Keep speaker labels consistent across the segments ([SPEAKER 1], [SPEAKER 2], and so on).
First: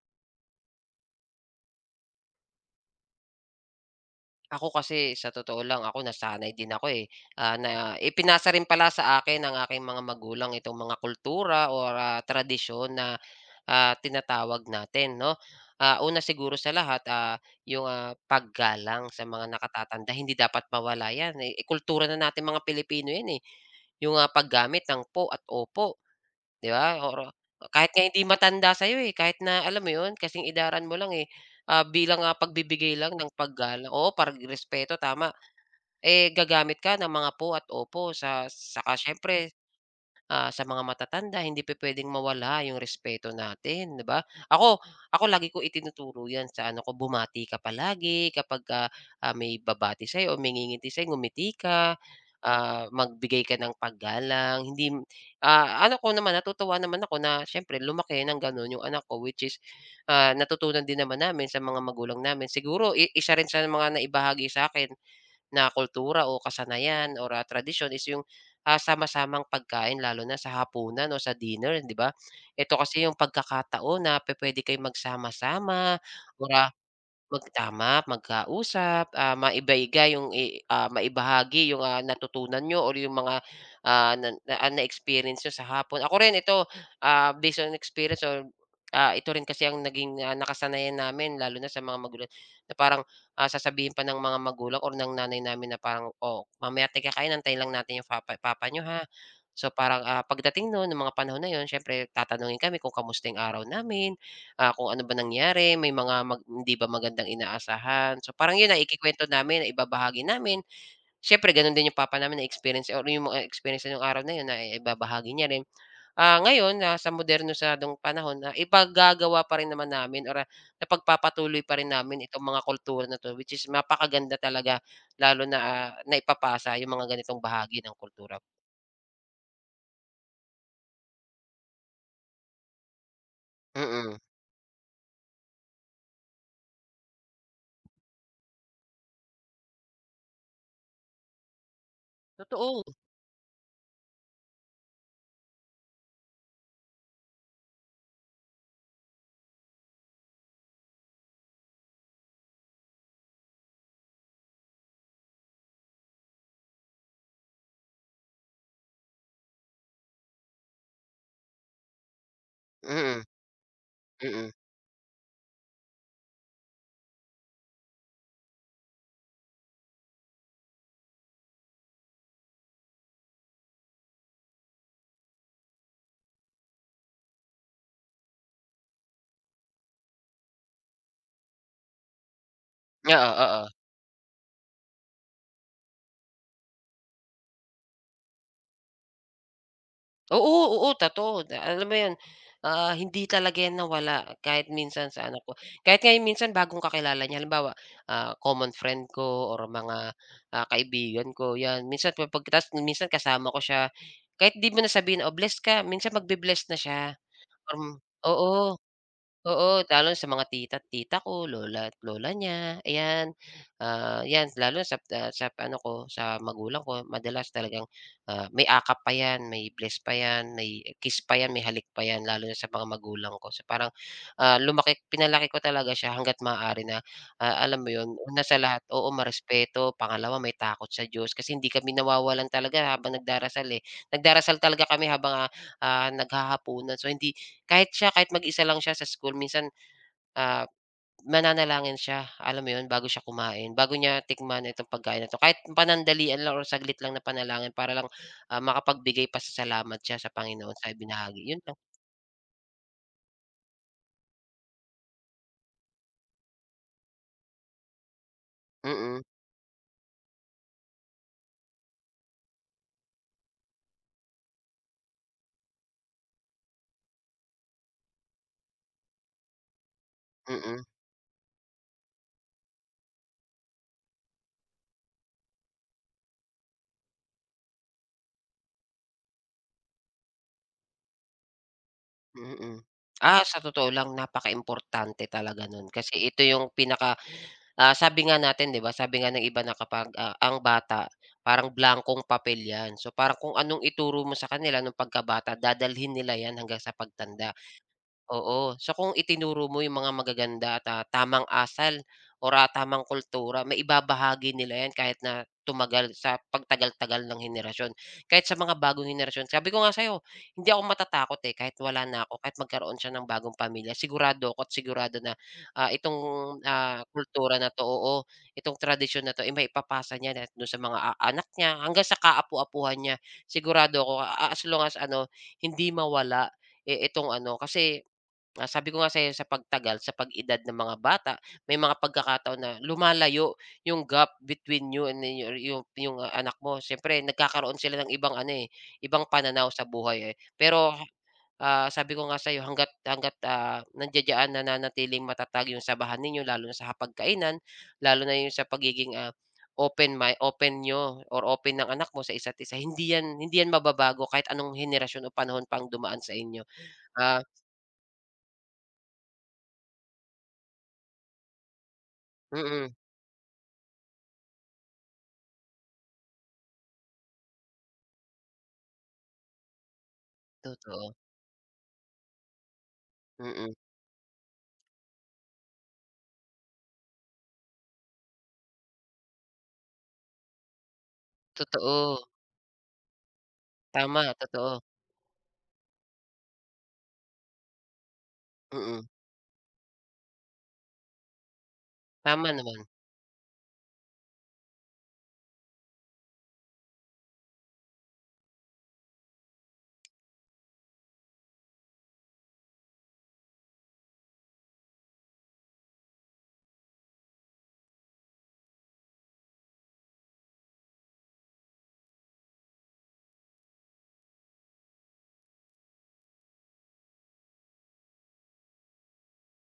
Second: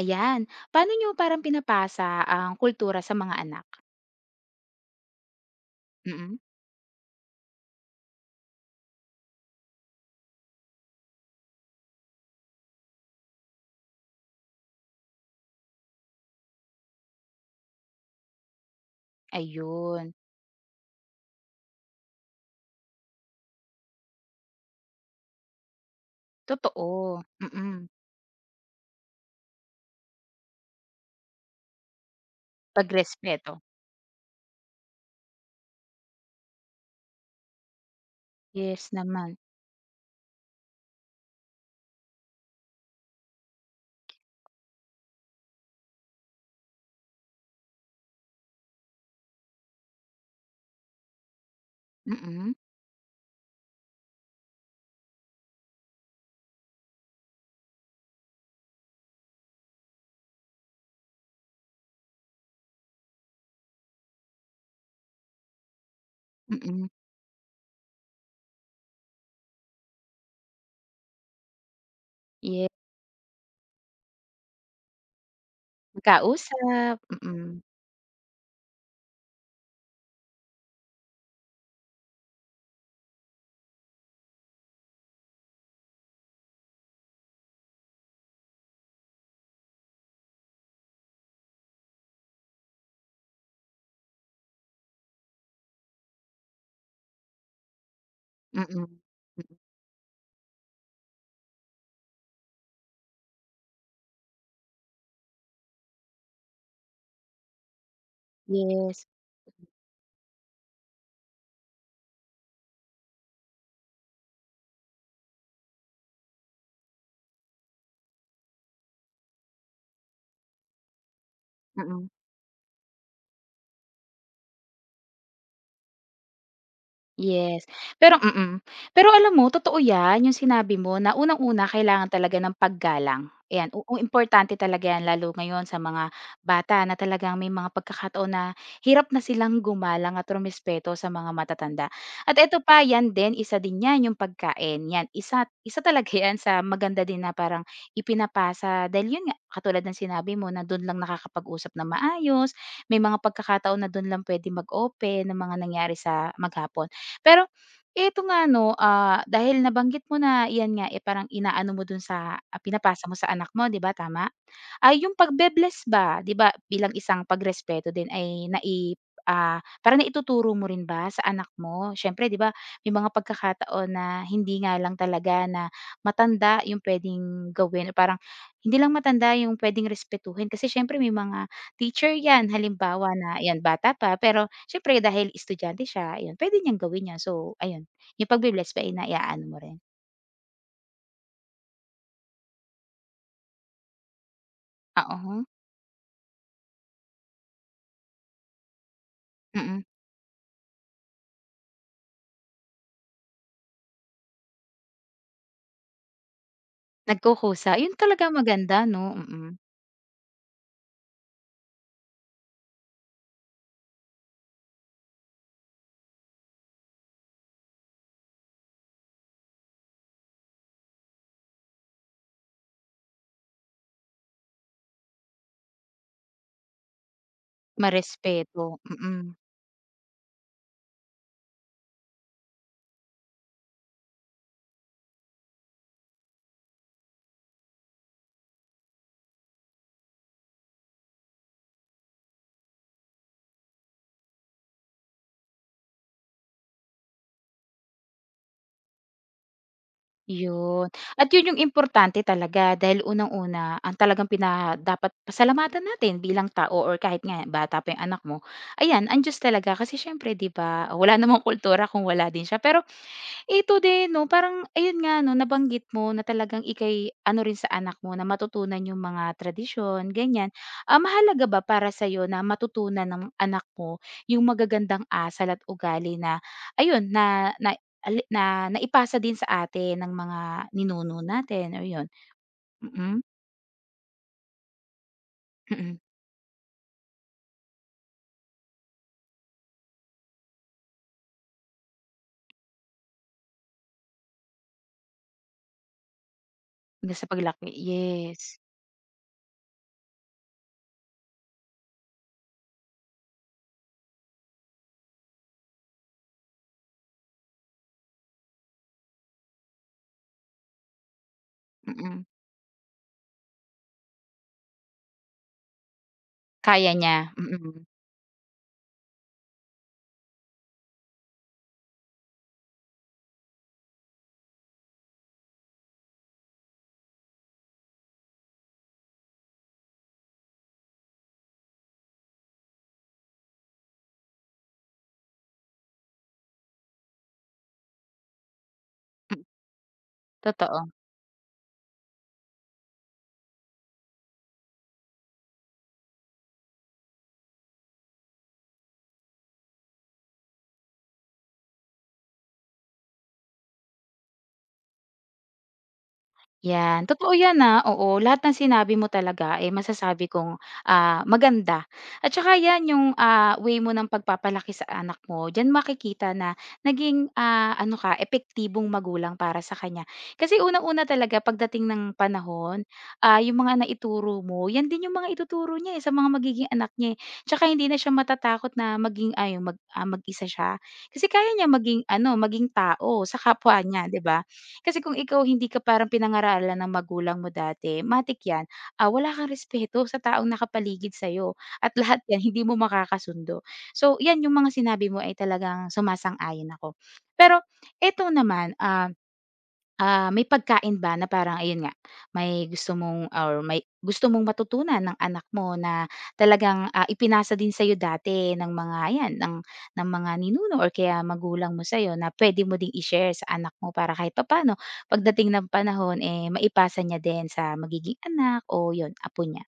[SPEAKER 1] Ayan. Paano nyo parang pinapasa ang kultura sa mga anak?
[SPEAKER 2] Ako kasi sa totoo lang
[SPEAKER 1] Mm,
[SPEAKER 2] nasanay din ako, na ipinasa rin pala sa akin ng aking mga magulang itong mga kultura o tradisyon na tinatawag natin 'no. Una siguro sa lahat, paggalang sa mga nakatatanda,
[SPEAKER 1] ayun.
[SPEAKER 2] hindi dapat mawala 'yan, kultura na nating mga Pilipino 'yan, eh, paggamit ng po at opo. 'Di ba?
[SPEAKER 1] Totoo,
[SPEAKER 2] Oo,
[SPEAKER 1] mm.
[SPEAKER 2] kahit nga hindi matanda sa'yo, eh, kahit na alam mo 'yun, kasing idaran mo lang, eh, bilang, pagbibigay lang ng
[SPEAKER 1] Pagrespeto.
[SPEAKER 2] paggalang, oo, pagrespeto, tama, eh, gagamit ka ng mga po at opo sa
[SPEAKER 1] Yes
[SPEAKER 2] saka
[SPEAKER 1] naman.
[SPEAKER 2] siyempre sa mga matatanda, hindi pupuwedeng mawala yung respeto natin, 'di ba? Ako ako lagi ko itinuturo 'yan sa ano ko, bumati ka palagi kapag may babati sa'yo o may ngingiti sa'yo, ngumiti ka,
[SPEAKER 1] Mm,
[SPEAKER 2] magbigay ka ng paggalang, hindi ano ko naman, natutuwa naman ako na siyempre lumaki ng gano'n yung anak ko, which is, natutunan din naman namin sa mga magulang namin. Siguro i isa rin sa mga naibahagi sa akin na kultura o
[SPEAKER 1] mm.
[SPEAKER 2] kasanayan or, tradisyon is yung, sama-samang pagkain lalo na sa hapunan o sa dinner, 'di ba?
[SPEAKER 1] Yes,
[SPEAKER 2] Ito kasi yung pagkakataon na pwede kayong magsama-sama or,
[SPEAKER 1] magkausap,
[SPEAKER 2] mag
[SPEAKER 1] mm,
[SPEAKER 2] tama, magkausap, maibahagi yung maibahagi yung, natutunan nyo or yung mga, ah, na na ah, na-experience nyo sa hapon. Ako rin ito, based on experience or, ito rin kasi ang naging, nakasanayan namin lalo na sa mga magulang na parang, sasabihin pa ng mga magulang or ng nanay namin na parang, "Oh, mamaya tayo kakain, antayin lang natin yung papa papa niyo,
[SPEAKER 1] mm.
[SPEAKER 2] ha." So, parang, pagdating noon, nung mga panahon na yun, siyempre tatanungin kami kung kamusta yung araw namin, kung ano ba nangyari, may mga mag hindi ba magandang inaasahan. So, parang
[SPEAKER 1] Mm,
[SPEAKER 2] 'yun na
[SPEAKER 1] yes,
[SPEAKER 2] ikikwento namin, na ibabahagi namin. Siyempre gano'n din yung papa namin na-experience or yung mga experience niya nung araw na 'yun naibabahagi niya rin. Ngayon na sa moderno sa modernisadong panahon, na ipagagawa pa rin naman namin or, napagpapatuloy pa rin
[SPEAKER 1] mm.
[SPEAKER 2] namin itong mga kultura na 'to, which is mapakaganda talaga lalo na, naipapasa yung mga ganitong
[SPEAKER 1] Yes,
[SPEAKER 2] bahagi ng
[SPEAKER 1] pero
[SPEAKER 2] kultura.
[SPEAKER 1] mm. Pero alam mo totoo 'yan, yung sinabi mo na unang-una kailangan talaga ng paggalang, ayan,
[SPEAKER 2] Mm.
[SPEAKER 1] oo,
[SPEAKER 2] mm,
[SPEAKER 1] importante talaga 'yan lalo ngayon sa mga bata na talagang may mga pagkakataon na hirap na silang gumalang at rumespeto sa mga matatanda. At eto pa
[SPEAKER 2] Totoo.
[SPEAKER 1] 'yan din, isa din 'yan yung pagkain, 'yan isa isa talaga 'yan sa maganda din na parang ipinapasa dahil 'yun nga, katulad ng sinabi mo na dun lang nakakapag-usap ng maayos, may mga pagkakataon na dun lang puwede mag-open ng mga nangyari sa maghapon. Pero ito nga 'no, dahil nabanggit mo na 'yan nga, eh, parang inaano mo dun sa, pinapasa mo
[SPEAKER 2] Mm,
[SPEAKER 1] sa anak mo, 'di ba, tama?
[SPEAKER 2] mm.
[SPEAKER 1] Ay yung pagbe-bless ba, 'di ba bilang isang pagrespeto din ay parang naituturo mo rin ba sa anak mo? Siyempre 'di ba may mga pagkakataon na hindi nga lang talaga na matanda yung puwedeng gawin o parang hindi lang matanda yung puwedeng respetuhin kasi siyempre may mga teacher 'yan halimbawa na
[SPEAKER 2] Oo,
[SPEAKER 1] 'yan
[SPEAKER 2] oo.
[SPEAKER 1] bata pa pero siyempre dahil estudyante siya ayun puwede niyang gawin 'yan. So ayun, yung pagbe-bless ba ay naiaano mo rin?
[SPEAKER 2] Oo, oo, totoo. Da alam mo 'yun, hindi talaga 'yan nawala kahit minsan sa anak
[SPEAKER 1] Oo,
[SPEAKER 2] ko. Kahit nga minsan bagong kakilala niya, halimbawa, common friend ko or
[SPEAKER 1] mm.
[SPEAKER 2] mga, kaibigan ko, 'yan. Minsan pag tas minsan kasama ko siya, kahit 'di mo na sabihin, "Oh, bless ka," minsan magbe-bless na siya.
[SPEAKER 1] Nagkukusa, yun
[SPEAKER 2] Um,
[SPEAKER 1] talaga maganda
[SPEAKER 2] Oo.
[SPEAKER 1] 'no, mm.
[SPEAKER 2] Oo, lalo na sa mga tita't tita ko, lola at lola niya, ayan. 'Yan lalo sa ah, sa ano ko, sa magulang ko madalas talagang, may akap pa 'yan, may bless pa 'yan, may kiss pa 'yan, may halik pa 'yan lalo na sa mga magulang ko. So parang, lumaki pinalaki ko talaga siya hangga't maaari na, alam mo 'yun, una sa
[SPEAKER 1] Marespeto,
[SPEAKER 2] lahat, oo,
[SPEAKER 1] mm,
[SPEAKER 2] marespeto, pangalawa may takot sa Diyos kasi hindi kami nawawalan talaga habang nagdarasal, eh. Nagdarasal talaga kami habang, naghahapunan, so hindi kahit siya, kahit mag-isa lang siya sa school minsan, ah, nananalangin siya, alam mo 'yun, bago siya kumain, bago niya tikman itong pagkain na 'to. Kahit panandalian lang or saglit lang na panalangin, para lang, makapagbigay pasasalamat siya sa Panginoon sa
[SPEAKER 1] 'yun. At
[SPEAKER 2] ibinahagi,
[SPEAKER 1] 'yun
[SPEAKER 2] 'yun
[SPEAKER 1] yung
[SPEAKER 2] lang.
[SPEAKER 1] importante talaga dahil unang-una ang talagang pina dapat pasalamatan natin bilang tao or kahit nga bata pa yung anak mo, ayan ang
[SPEAKER 2] Mm,
[SPEAKER 1] Diyos talaga kasi siyempre 'di ba, wala namang kultura kung wala din siya. Pero ito din 'no, parang ayun nga 'no, nabanggit mo na talagang ika'y ano rin sa anak mo na matutunan yung mga tradisyon, ganyan.
[SPEAKER 2] mm.
[SPEAKER 1] Mahalaga ba para sa'yo na matutunan ng anak mo yung magagandang asal at ugali na ayun, na na ali na naipasa din sa atin ng mga ninuno natin or yun?
[SPEAKER 2] Mm.
[SPEAKER 1] Mm,
[SPEAKER 2] Sa totoo lang napakaimportante talaga nun
[SPEAKER 1] mm,
[SPEAKER 2] kasi ito yung pinaka sabi nga natin 'di ba, sabi nga ng iba na kapag, ang bata parang blankong papel 'yan. So, parang kung anong ituro mo sa kanila nung pagkabata dadalhin nila 'yan hanggang sa
[SPEAKER 1] hanggang sa
[SPEAKER 2] pagtanda.
[SPEAKER 1] paglaki, yes.
[SPEAKER 2] Oo, so kung itinuro mo yung mga magaganda at, tamang asal or, tamang kultura maibabahagi nila yan kahit na tumagal sa pagtagal-tagal ng henerasyon. Kahit sa mga bagong henerasyon, sabi ko nga sa'yo hindi ako matatakot, eh, kahit wala
[SPEAKER 1] Mm,
[SPEAKER 2] na ako, kahit magkaroon siya ng bagong pamilya sigurado ako at sigurado na, itong,
[SPEAKER 1] kaya niya,
[SPEAKER 2] kultura na
[SPEAKER 1] mm-mm.
[SPEAKER 2] 'to, oo, itong tradisyon na 'to, eh, maipapasa niya na dun sa mga, anak niya hanggang sa kaapu-apuhan niya. Sigurado ako, as long as ano hindi mawala, eh, itong ano kasi sabi ko nga sa'yo sa pagtagal, sa pag-edad ng mga bata, may mga pagkakataon na lumalayo yung gap between you and your anak mo. Siyempre nagkakaroon sila ng ibang ano, eh, ibang
[SPEAKER 1] Mm, hmm,
[SPEAKER 2] pananaw sa buhay, eh.
[SPEAKER 1] totoo.
[SPEAKER 2] Pero, sabi ko nga sa'yo hangga't nandiya na nananatiling matatag yung samahan ninyo lalo na sa hapagkainan, lalo na yung sa pagiging, open my open niyo or open ng anak mo sa isa't isa, hindi yan mababago kahit anong henerasyon o panahon pang dumaan sa inyo.
[SPEAKER 1] Yan, totoo
[SPEAKER 2] Ah
[SPEAKER 1] yan, ah, oo. Lahat ng sinabi mo talaga, eh, masasabi kong, maganda. At saka
[SPEAKER 2] mm,
[SPEAKER 1] yan
[SPEAKER 2] mm,
[SPEAKER 1] yung, way mo ng pagpapalaki sa anak mo, diyan makikita na naging, ano ka, epektibong magulang para sa kanya. Kasi unang-una
[SPEAKER 2] Totoo.
[SPEAKER 1] talaga pagdating ng panahon, yung
[SPEAKER 2] Mm,
[SPEAKER 1] mga naituro mo, yan din yung mga ituturo niya, eh, sa mga magiging anak niya, eh. Tsaka hindi na siya matatakot na maging mag-isa siya. Kasi kaya niya maging
[SPEAKER 2] Totoo.
[SPEAKER 1] ano, maging tao sa kapwa niya, 'di
[SPEAKER 2] Tama,
[SPEAKER 1] ba?
[SPEAKER 2] totoo.
[SPEAKER 1] Kasi kung ikaw hindi ka parang pinangaralan ng magulang mo dati, matik 'yan,
[SPEAKER 2] Mm,
[SPEAKER 1] wala kang respeto sa taong nakapaligid sa'yo at lahat 'yan
[SPEAKER 2] Tama
[SPEAKER 1] hindi mo
[SPEAKER 2] naman.
[SPEAKER 1] makakasundo. So 'yan, yung mga sinabi mo ay talagang sumasang-ayon ako. Pero eto naman, ah. May pagkain ba na parang ayun nga, may gusto mong or may gusto mong matutunan ng anak mo na talagang, ipinasa din sa'yo dati ng mga 'yan, ng mga ninuno or kaya magulang mo sa'yo na pwede mo ding i-share sa anak mo para kahit papaano pagdating ng panahon, eh, maipasa niya din sa magiging anak o 'yun, apo niya?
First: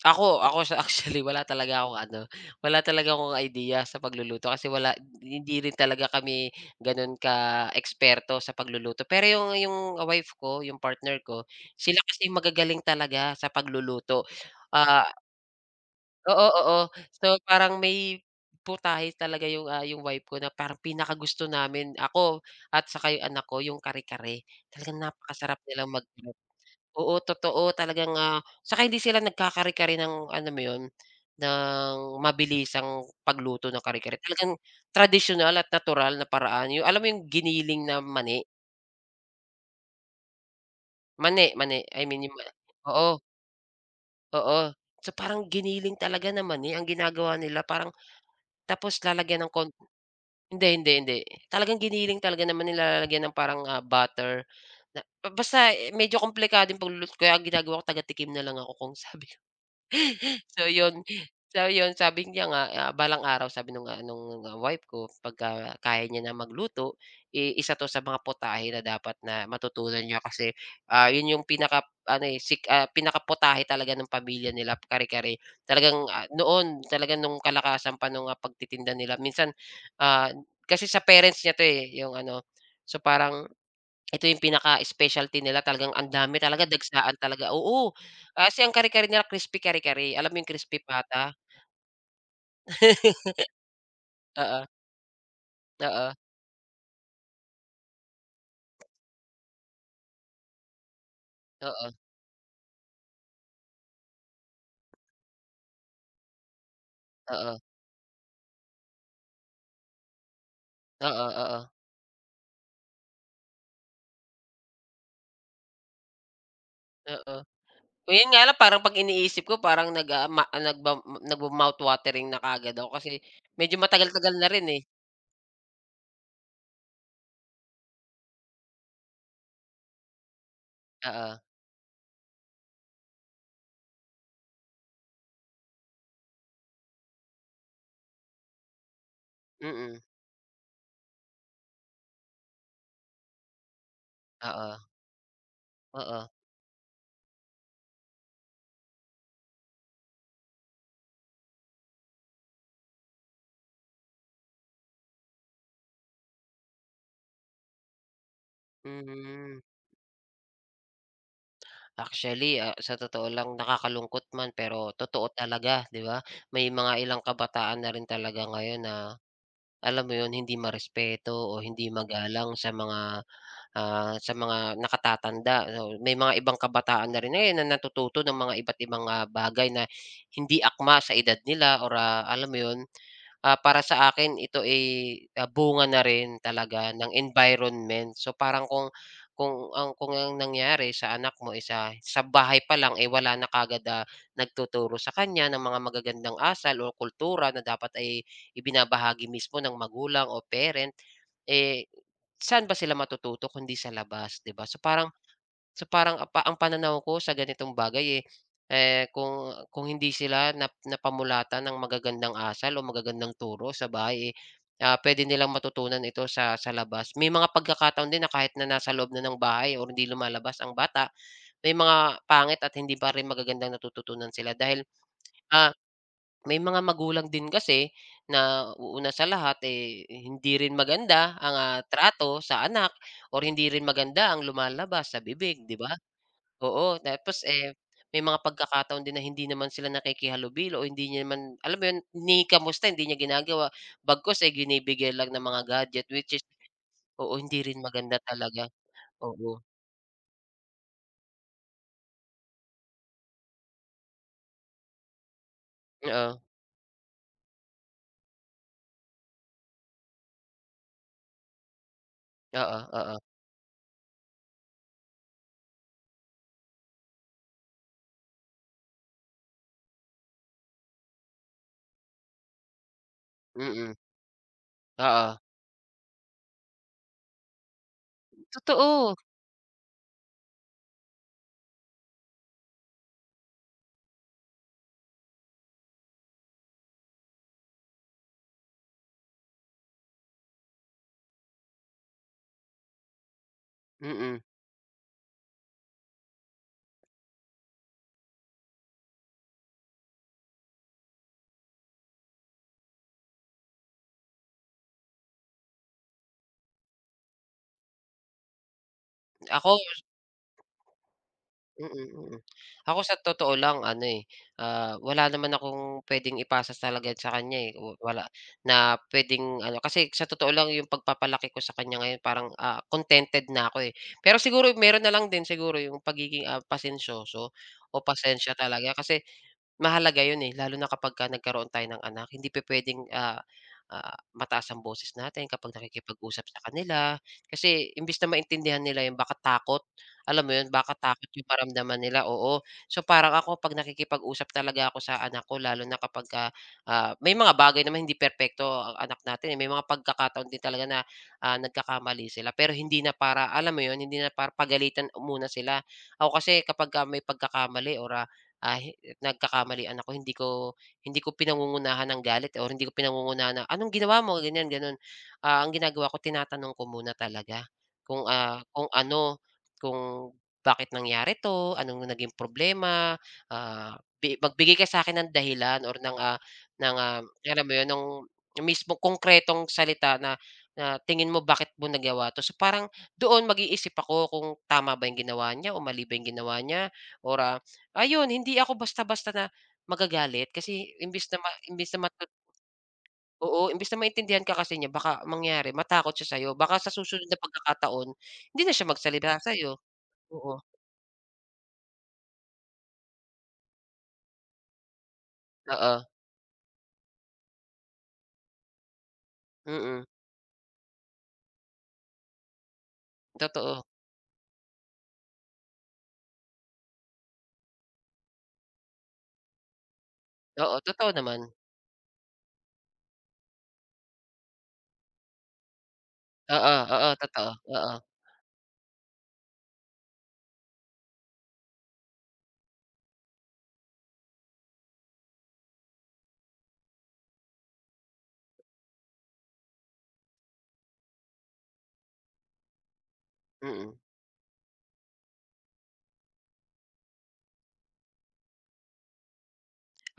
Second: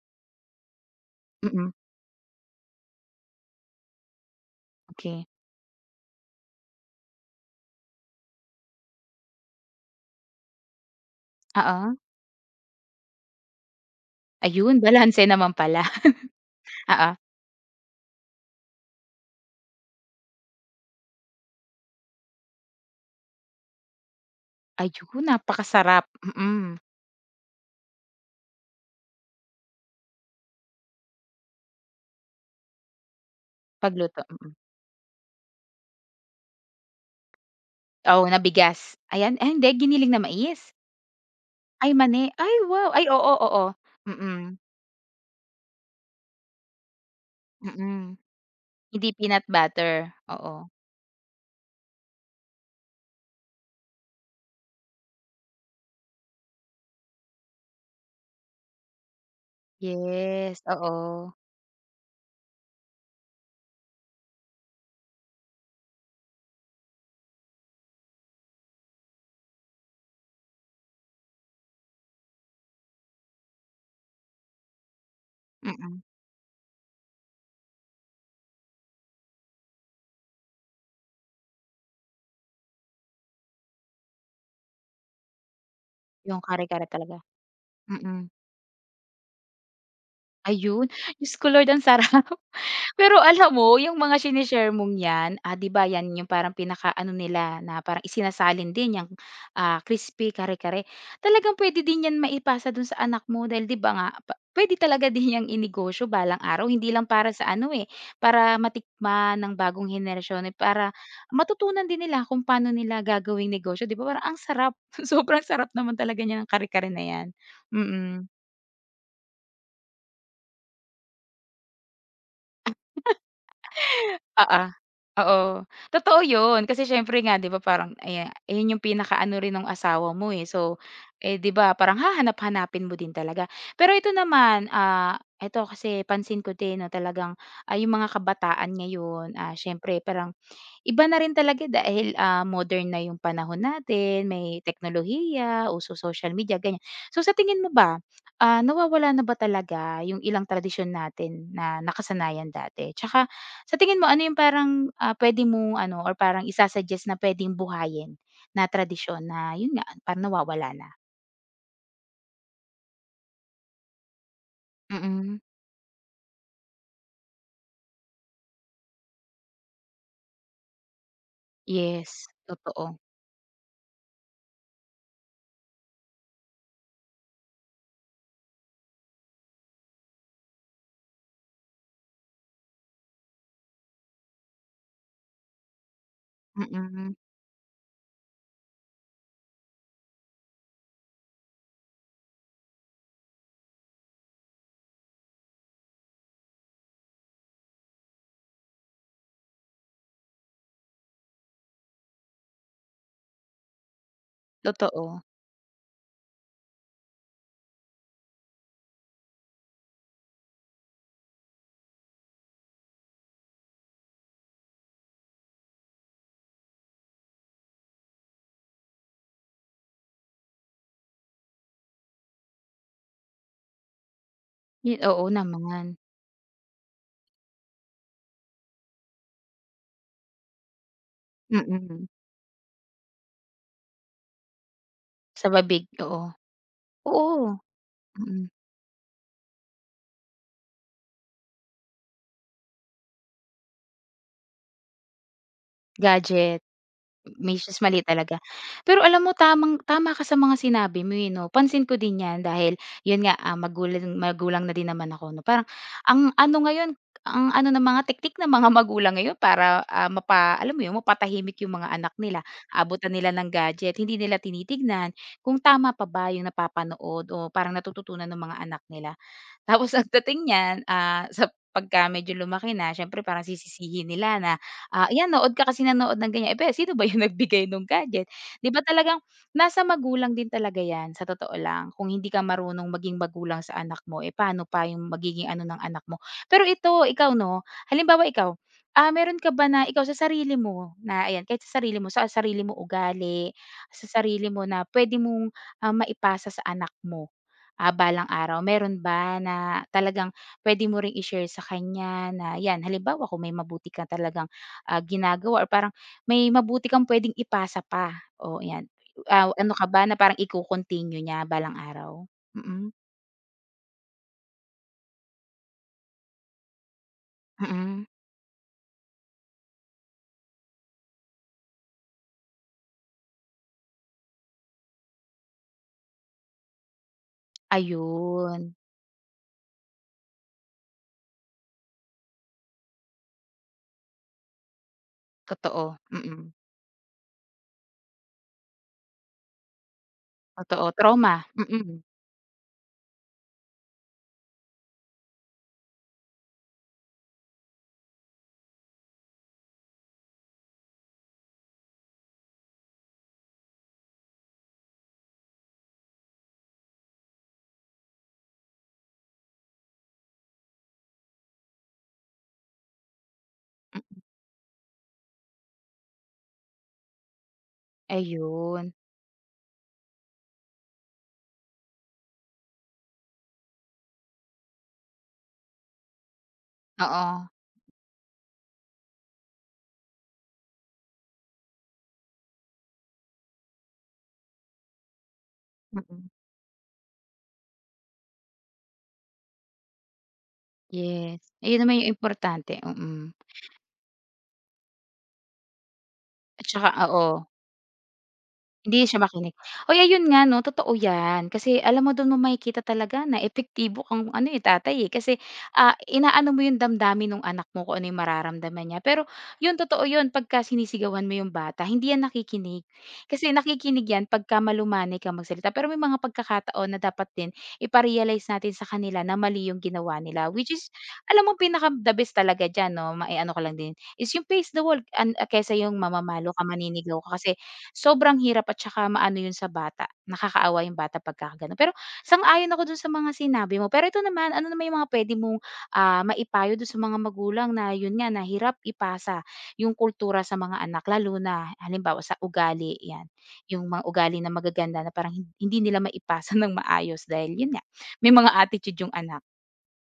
[SPEAKER 2] Ako ako sa actually wala
[SPEAKER 1] Mm,
[SPEAKER 2] talaga akong ano, wala talaga akong idea sa pagluluto kasi wala
[SPEAKER 1] okey.
[SPEAKER 2] hindi rin talaga kami gano'n ka-eksperto sa pagluluto. Pero yung wife ko, yung partner ko,
[SPEAKER 1] Oo,
[SPEAKER 2] sila kasi magagaling talaga sa pagluluto.
[SPEAKER 1] ayun
[SPEAKER 2] Ah,
[SPEAKER 1] balanse naman pala,
[SPEAKER 2] Oo, oo.
[SPEAKER 1] oo.
[SPEAKER 2] So, parang may putahe talaga yung, yung wife ko na parang pinakagusto namin, ako at saka yung anak ko, yung kare-kare. Talagang
[SPEAKER 1] Ayun,
[SPEAKER 2] napakasarap nilang
[SPEAKER 1] napakasarap,
[SPEAKER 2] mag.
[SPEAKER 1] mm,
[SPEAKER 2] Oo, totoo talagang, saka hindi sila nagkakare-kare ng alam mo 'yun, ng mabilisang pagluto ng kare-kare.
[SPEAKER 1] pagluto, mm.
[SPEAKER 2] Talagang tradisyonal at natural na paraan, yung alam mo yung giniling na
[SPEAKER 1] Oo, na
[SPEAKER 2] mani?
[SPEAKER 1] bigas. Ayan, eh hindi giniling na mais.
[SPEAKER 2] Mani, mani,
[SPEAKER 1] Ay
[SPEAKER 2] I
[SPEAKER 1] mani,
[SPEAKER 2] mean yung ma
[SPEAKER 1] ay wow, ay
[SPEAKER 2] oo,
[SPEAKER 1] oo, oo, mm,
[SPEAKER 2] oo. So, parang giniling talaga na mani ang ginagawa nila parang
[SPEAKER 1] mm.
[SPEAKER 2] tapos
[SPEAKER 1] Hindi peanut
[SPEAKER 2] lalagyan ng kon
[SPEAKER 1] butter,
[SPEAKER 2] hindi,
[SPEAKER 1] oo.
[SPEAKER 2] hindi, hindi. Talagang giniling talaga na mani nilalagyan ng parang, butter na basta eh, medyo komplikado yung pagluluto kaya ang ginagawa ko taga-tikim na lang ako kung sabi
[SPEAKER 1] Yes,
[SPEAKER 2] So yun,
[SPEAKER 1] oo,
[SPEAKER 2] so yun sabi niya nga, balang araw sabi nung, wife ko pagka kaya niya na magluto, i isa 'to sa mga putahe na dapat na matutunan niya kasi, yun yung pinaka ano, eh, pinakaputahe talaga ng pamilya nila kare-kare.
[SPEAKER 1] mm,
[SPEAKER 2] Talagang, noon talagang nung kalakasan pa nung, pagtitinda nila minsan, ah, kasi sa parents niya 'to, eh, yung ano. So parang ito yung pinaka specialty nila, talagang ang dami
[SPEAKER 1] yung
[SPEAKER 2] talaga,
[SPEAKER 1] kare-kare
[SPEAKER 2] dagsaan
[SPEAKER 1] talaga,
[SPEAKER 2] talaga, oo.
[SPEAKER 1] mm.
[SPEAKER 2] Kasi ang kare-kare nila crispy kare-kare, alam mo yung crispy
[SPEAKER 1] Ayun,
[SPEAKER 2] pata?
[SPEAKER 1] Diyos ko Lord ang sarap. Pero alam mo yung mga
[SPEAKER 2] Oo,
[SPEAKER 1] sinishare mong 'yan, ah, 'di ba
[SPEAKER 2] oo,
[SPEAKER 1] 'yan yung parang pinaka ano nila na parang isinasalin din yung crispy kare-kare. Talagang pwede
[SPEAKER 2] oo,
[SPEAKER 1] din 'yan maipasa dun sa anak mo dahil 'di ba nga pa puwede talaga din yung inegosyo balang araw hindi lang para sa
[SPEAKER 2] oo,
[SPEAKER 1] ano, eh, para matikman ng bagong henerasyon, eh, para
[SPEAKER 2] oo, oo,
[SPEAKER 1] matutunan din nila kung paano nila gagawing negosyo, 'di ba parang ang sarap, sobrang sarap naman talaga niya ng kare-kare na 'yan,
[SPEAKER 2] oo.
[SPEAKER 1] mm.
[SPEAKER 2] Yun nga lang parang 'pag iniisip ko parang nag, ah, ma nagba nagmo-mouth watering na kaagad ako kasi medyo matagal-tagal na
[SPEAKER 1] Oo,
[SPEAKER 2] rin, eh.
[SPEAKER 1] oo. Totoo 'yun kasi siyempre nga 'di ba parang ayan ayun yung pinakaano rin nung asawa mo, eh. So, eh,
[SPEAKER 2] Oo,
[SPEAKER 1] 'di ba parang hahanap-hanapin mo din talaga. Pero ito naman, ah, ito kasi pansin ko din 'no talagang, yung mga kabataan ngayon, ah, siyempre
[SPEAKER 2] mm,
[SPEAKER 1] parang iba na rin talaga dahil, modern na yung panahon natin, may
[SPEAKER 2] oo,
[SPEAKER 1] teknolohiya, uso
[SPEAKER 2] oo,
[SPEAKER 1] social media, ganyan. So sa tingin mo ba, nawawala na ba talaga yung ilang tradisyon natin na nakasanayan dati? Tsaka sa tingin mo ano yung parang, puwede mong ano or parang isa na puwedeng buhayin na tradisyon na
[SPEAKER 2] hmm.
[SPEAKER 1] yun nga, parang nawawala na?
[SPEAKER 2] Actually, sa totoo lang nakakalungkot man pero totoo
[SPEAKER 1] Mm.
[SPEAKER 2] talaga, 'di ba? May mga ilang kabataan na rin talaga ngayon na alam mo 'yun, hindi marespeto o hindi
[SPEAKER 1] Yes,
[SPEAKER 2] magalang sa
[SPEAKER 1] totoo.
[SPEAKER 2] mga, sa mga nakatatanda. So, may mga ibang kabataan na rin ngayon na natututo ng mga iba't ibang, bagay na hindi akma sa edad nila or, alam mo 'yun, para sa akin ito ay, bunga na rin talaga ng
[SPEAKER 1] Mm,
[SPEAKER 2] environment. So, parang kung ang nangyari sa anak mo is, sa bahay pa lang, eh, wala na kaagad, nagtuturo sa kanya ng mga magagandang asal o kultura na dapat ay ibinabahagi mismo ng magulang o parent, eh, saan ba sila matututo kundi sa labas, 'di ba?
[SPEAKER 1] totoo.
[SPEAKER 2] So, parang ang pananaw ko sa ganitong bagay, eh, kung hindi sila nap napamulatan ng magagandang asal o magagandang turo sa bahay, eh, puwede nilang matutunan ito sa labas. May mga pagkakataon din na kahit na nasa loob na ng bahay o hindi lumalabas ang bata, may mga pangit at hindi pa rin magagandang natututunan sila dahil,
[SPEAKER 1] Ye oo
[SPEAKER 2] ah
[SPEAKER 1] naman.
[SPEAKER 2] may mga magulang din kasi na una sa lahat, eh, hindi rin maganda ang,
[SPEAKER 1] Mm,
[SPEAKER 2] trato sa anak or hindi rin maganda ang lumalabas sa
[SPEAKER 1] sa
[SPEAKER 2] bibig, 'di
[SPEAKER 1] babig,
[SPEAKER 2] ba?
[SPEAKER 1] oo.
[SPEAKER 2] Oo,
[SPEAKER 1] Oo,
[SPEAKER 2] tapos, eh, may mga
[SPEAKER 1] mm.
[SPEAKER 2] pagkakataon din na hindi naman sila nakikihalubilo o hindi niya naman alam mo 'yun, kinikamusta hindi niya ginagawa. Bagkus, eh, ginibigay lang ng mga gadget, which is
[SPEAKER 1] Gadget.
[SPEAKER 2] oo, hindi rin
[SPEAKER 1] Misis mali
[SPEAKER 2] maganda
[SPEAKER 1] talaga.
[SPEAKER 2] talaga.
[SPEAKER 1] Pero alam mo
[SPEAKER 2] Oo,
[SPEAKER 1] tamang tama ka sa mga sinabi mo, eh, 'no. Pansin ko din 'yan dahil 'yun nga, ah, magulang magulang na din naman ako 'no. Parang ang
[SPEAKER 2] oo,
[SPEAKER 1] ano ngayon, ang ano ng mga teknik ng mga magulang ngayon para, mapa alam mo 'yun, mapatahimik yung mga anak nila.
[SPEAKER 2] oo,
[SPEAKER 1] Abutan
[SPEAKER 2] oo,
[SPEAKER 1] nila ng gadget, hindi nila tinitignan kung tama pa ba yung napapanood o parang natututunan ng mga anak nila. Tapos pagdating niyan, ah, sa pagka medyo lumaki na siyempre parang
[SPEAKER 2] mm,
[SPEAKER 1] sisisihin nila na, "Ayan
[SPEAKER 2] oo.
[SPEAKER 1] nood ka kasi nanood ng ganyan." Eh, pero sino ba yung nagbigay nung gadget? 'Di ba
[SPEAKER 2] Totoo,
[SPEAKER 1] talagang nasa magulang din talaga 'yan sa totoo lang. Kung hindi ka marunong maging magulang sa anak mo, eh, paano pa yung magiging ano ng anak mo. Pero ito, ikaw 'no, halimbawa ikaw, meron ka ba na ikaw sa sarili mo na ayan, kahit sa sarili mo ugali, sa
[SPEAKER 2] mm.
[SPEAKER 1] sarili mo na puwede mong, maipasa sa anak mo? Balang araw meron ba na talagang puwede mo ring i-share sa kanya na 'yan, halimbawa kung may mabuti ka talagang, ginagawa or parang may mabuti kang puwedeng ipasa pa, o 'yan. Ano
[SPEAKER 2] Ako.
[SPEAKER 1] ka ba na parang iko-continue niya balang
[SPEAKER 2] Mm,
[SPEAKER 1] araw?
[SPEAKER 2] mm.
[SPEAKER 1] Mm,
[SPEAKER 2] Ako sa totoo lang ano, eh, wala naman akong puwedeng ipasa talaga sa kanya, eh, wa
[SPEAKER 1] mm.
[SPEAKER 2] wala na puwedeng ano kasi sa totoo lang yung pagpapalaki ko sa kanya ngayon parang, contented na ako, eh. Pero siguro meron na lang din siguro yung pagiging, pasensyoso o pasensya
[SPEAKER 1] Ayun,
[SPEAKER 2] talaga kasi mahalaga yun, eh, lalo na kapagka nagkaroon tayo ng anak. Hindi pupuwedeng, mataas ang boses natin kapag
[SPEAKER 1] totoo,
[SPEAKER 2] nakikipag-usap
[SPEAKER 1] mm.
[SPEAKER 2] sa kanila. Kasi imbes na maintindihan nila yung baka takot, alam mo yun,
[SPEAKER 1] Totoo,
[SPEAKER 2] baka takot
[SPEAKER 1] trauma,
[SPEAKER 2] yung maramdaman
[SPEAKER 1] mm.
[SPEAKER 2] nila, oo. So, parang ako 'pag nakikipag-usap talaga ako sa anak ko lalo na kapagka, may mga bagay naman hindi perpekto ang anak natin, eh. May mga pagkakataon din talaga na, nagkakamali sila pero hindi na para alam mo yun, hindi na para pagalitan muna sila. Ako kasi kapagka may pagkakamali or, ah, nagkakamalian ako hindi ko pinangungunahan ng galit or hindi ko pinangungunahan na, "Anong ginawa mo?" ganyan, gano'n. Ang ginagawa ko tinatanong ko muna talaga kung, kung
[SPEAKER 1] Ayun,
[SPEAKER 2] ano, kung bakit nangyari 'to, anong naging problema, bi magbigay ka sa akin ng dahilan or ng, ng, ah,
[SPEAKER 1] oo,
[SPEAKER 2] alam mo 'yun, nung mismong konkretong salita na na tingin mo bakit mo nagawa 'to. So, parang doon mag-iisip ako kung tama ba 'yung ginawa niya o mali ba 'yung
[SPEAKER 1] mm.
[SPEAKER 2] ginawa niya or, ayun, hindi ako basta-basta na magagalit kasi imbes
[SPEAKER 1] Yes,
[SPEAKER 2] na ma
[SPEAKER 1] ayun
[SPEAKER 2] imbes
[SPEAKER 1] naman
[SPEAKER 2] na
[SPEAKER 1] yung
[SPEAKER 2] matu
[SPEAKER 1] importante, mm.
[SPEAKER 2] oo, imbes na maintindihan ka kasi niya baka mangyari matakot siya sa'yo
[SPEAKER 1] At
[SPEAKER 2] baka
[SPEAKER 1] saka
[SPEAKER 2] sa susunod
[SPEAKER 1] oo.
[SPEAKER 2] na pagkakataon hindi na siya
[SPEAKER 1] Hindi siya
[SPEAKER 2] magsalita
[SPEAKER 1] makinig.
[SPEAKER 2] sa'yo.
[SPEAKER 1] Uy, ayun nga
[SPEAKER 2] Oo,
[SPEAKER 1] 'no, totoo 'yan. Kasi alam mo do'n mo makikita talaga na epektibo kang ano, eh, tatay, eh. Kasi,
[SPEAKER 2] oo,
[SPEAKER 1] inaano mo 'yung damdamin nung anak mo kung ano 'yung mararamdaman niya. Pero 'yun,
[SPEAKER 2] mm,
[SPEAKER 1] totoo 'yun, pagka sinisigawan mo 'yung bata, hindi 'yan nakikinig. Kasi
[SPEAKER 2] totoo.
[SPEAKER 1] nakikinig 'yan pagka malumanay kang magsalita. Pero may mga pagkakataon na dapat din ipa-realize natin sa kanila na mali 'yung ginawa nila. Which
[SPEAKER 2] Oo,
[SPEAKER 1] is,
[SPEAKER 2] totoo naman.
[SPEAKER 1] alam mo pinaka-the best talaga diyan 'no, mai-ano ka lang din, is 'yung face the wall an kaysa 'yung mamamalo ka,
[SPEAKER 2] Oo, oo,
[SPEAKER 1] maninigaw ka.
[SPEAKER 2] totoo,
[SPEAKER 1] Kasi
[SPEAKER 2] oo,
[SPEAKER 1] sobrang hirap at saka maano 'yun sa bata, nakakaawa yung bata pagka. Pero sang-ayon ako dun sa mga sinabi mo. Pero ito naman, ano naman yung mga puwede mong, maipayo dun sa mga magulang na yun nga, na hirap ipasa yung kultura sa mga anak lalo na halimbawa sa ugali, 'yan, yung
[SPEAKER 2] mm.
[SPEAKER 1] mga ugali na magaganda na parang hindi nila maipasa ng maayos dahil yun nga, may mga attitude yung anak.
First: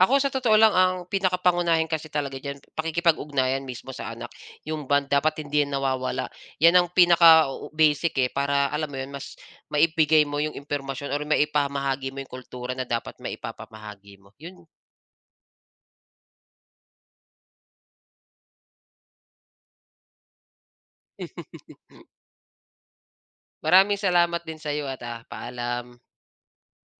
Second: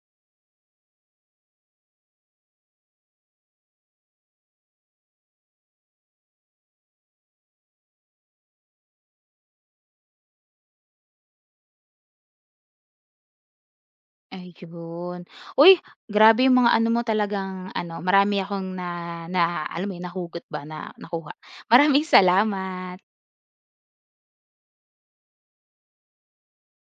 [SPEAKER 2] Ako sa totoo lang ang pinakapangunahin kasi talaga diyan pakikipag-ugnayan mismo sa anak, yung bond dapat hindi yan nawawala. Yan ang pinaka u- basic, eh, para alam mo yun mas maibigay mo yung impormasyon or maipamahagi mo yung kultura na dapat maipapamahagi mo, yun.
[SPEAKER 1] Ayun. Uy, grabe yung mga ano mo talagang ano, marami akong na na alam mo yun, nahugot ba na nakuha. Maraming salamat.
[SPEAKER 2] Maraming salamat din sa'yo at, paalam.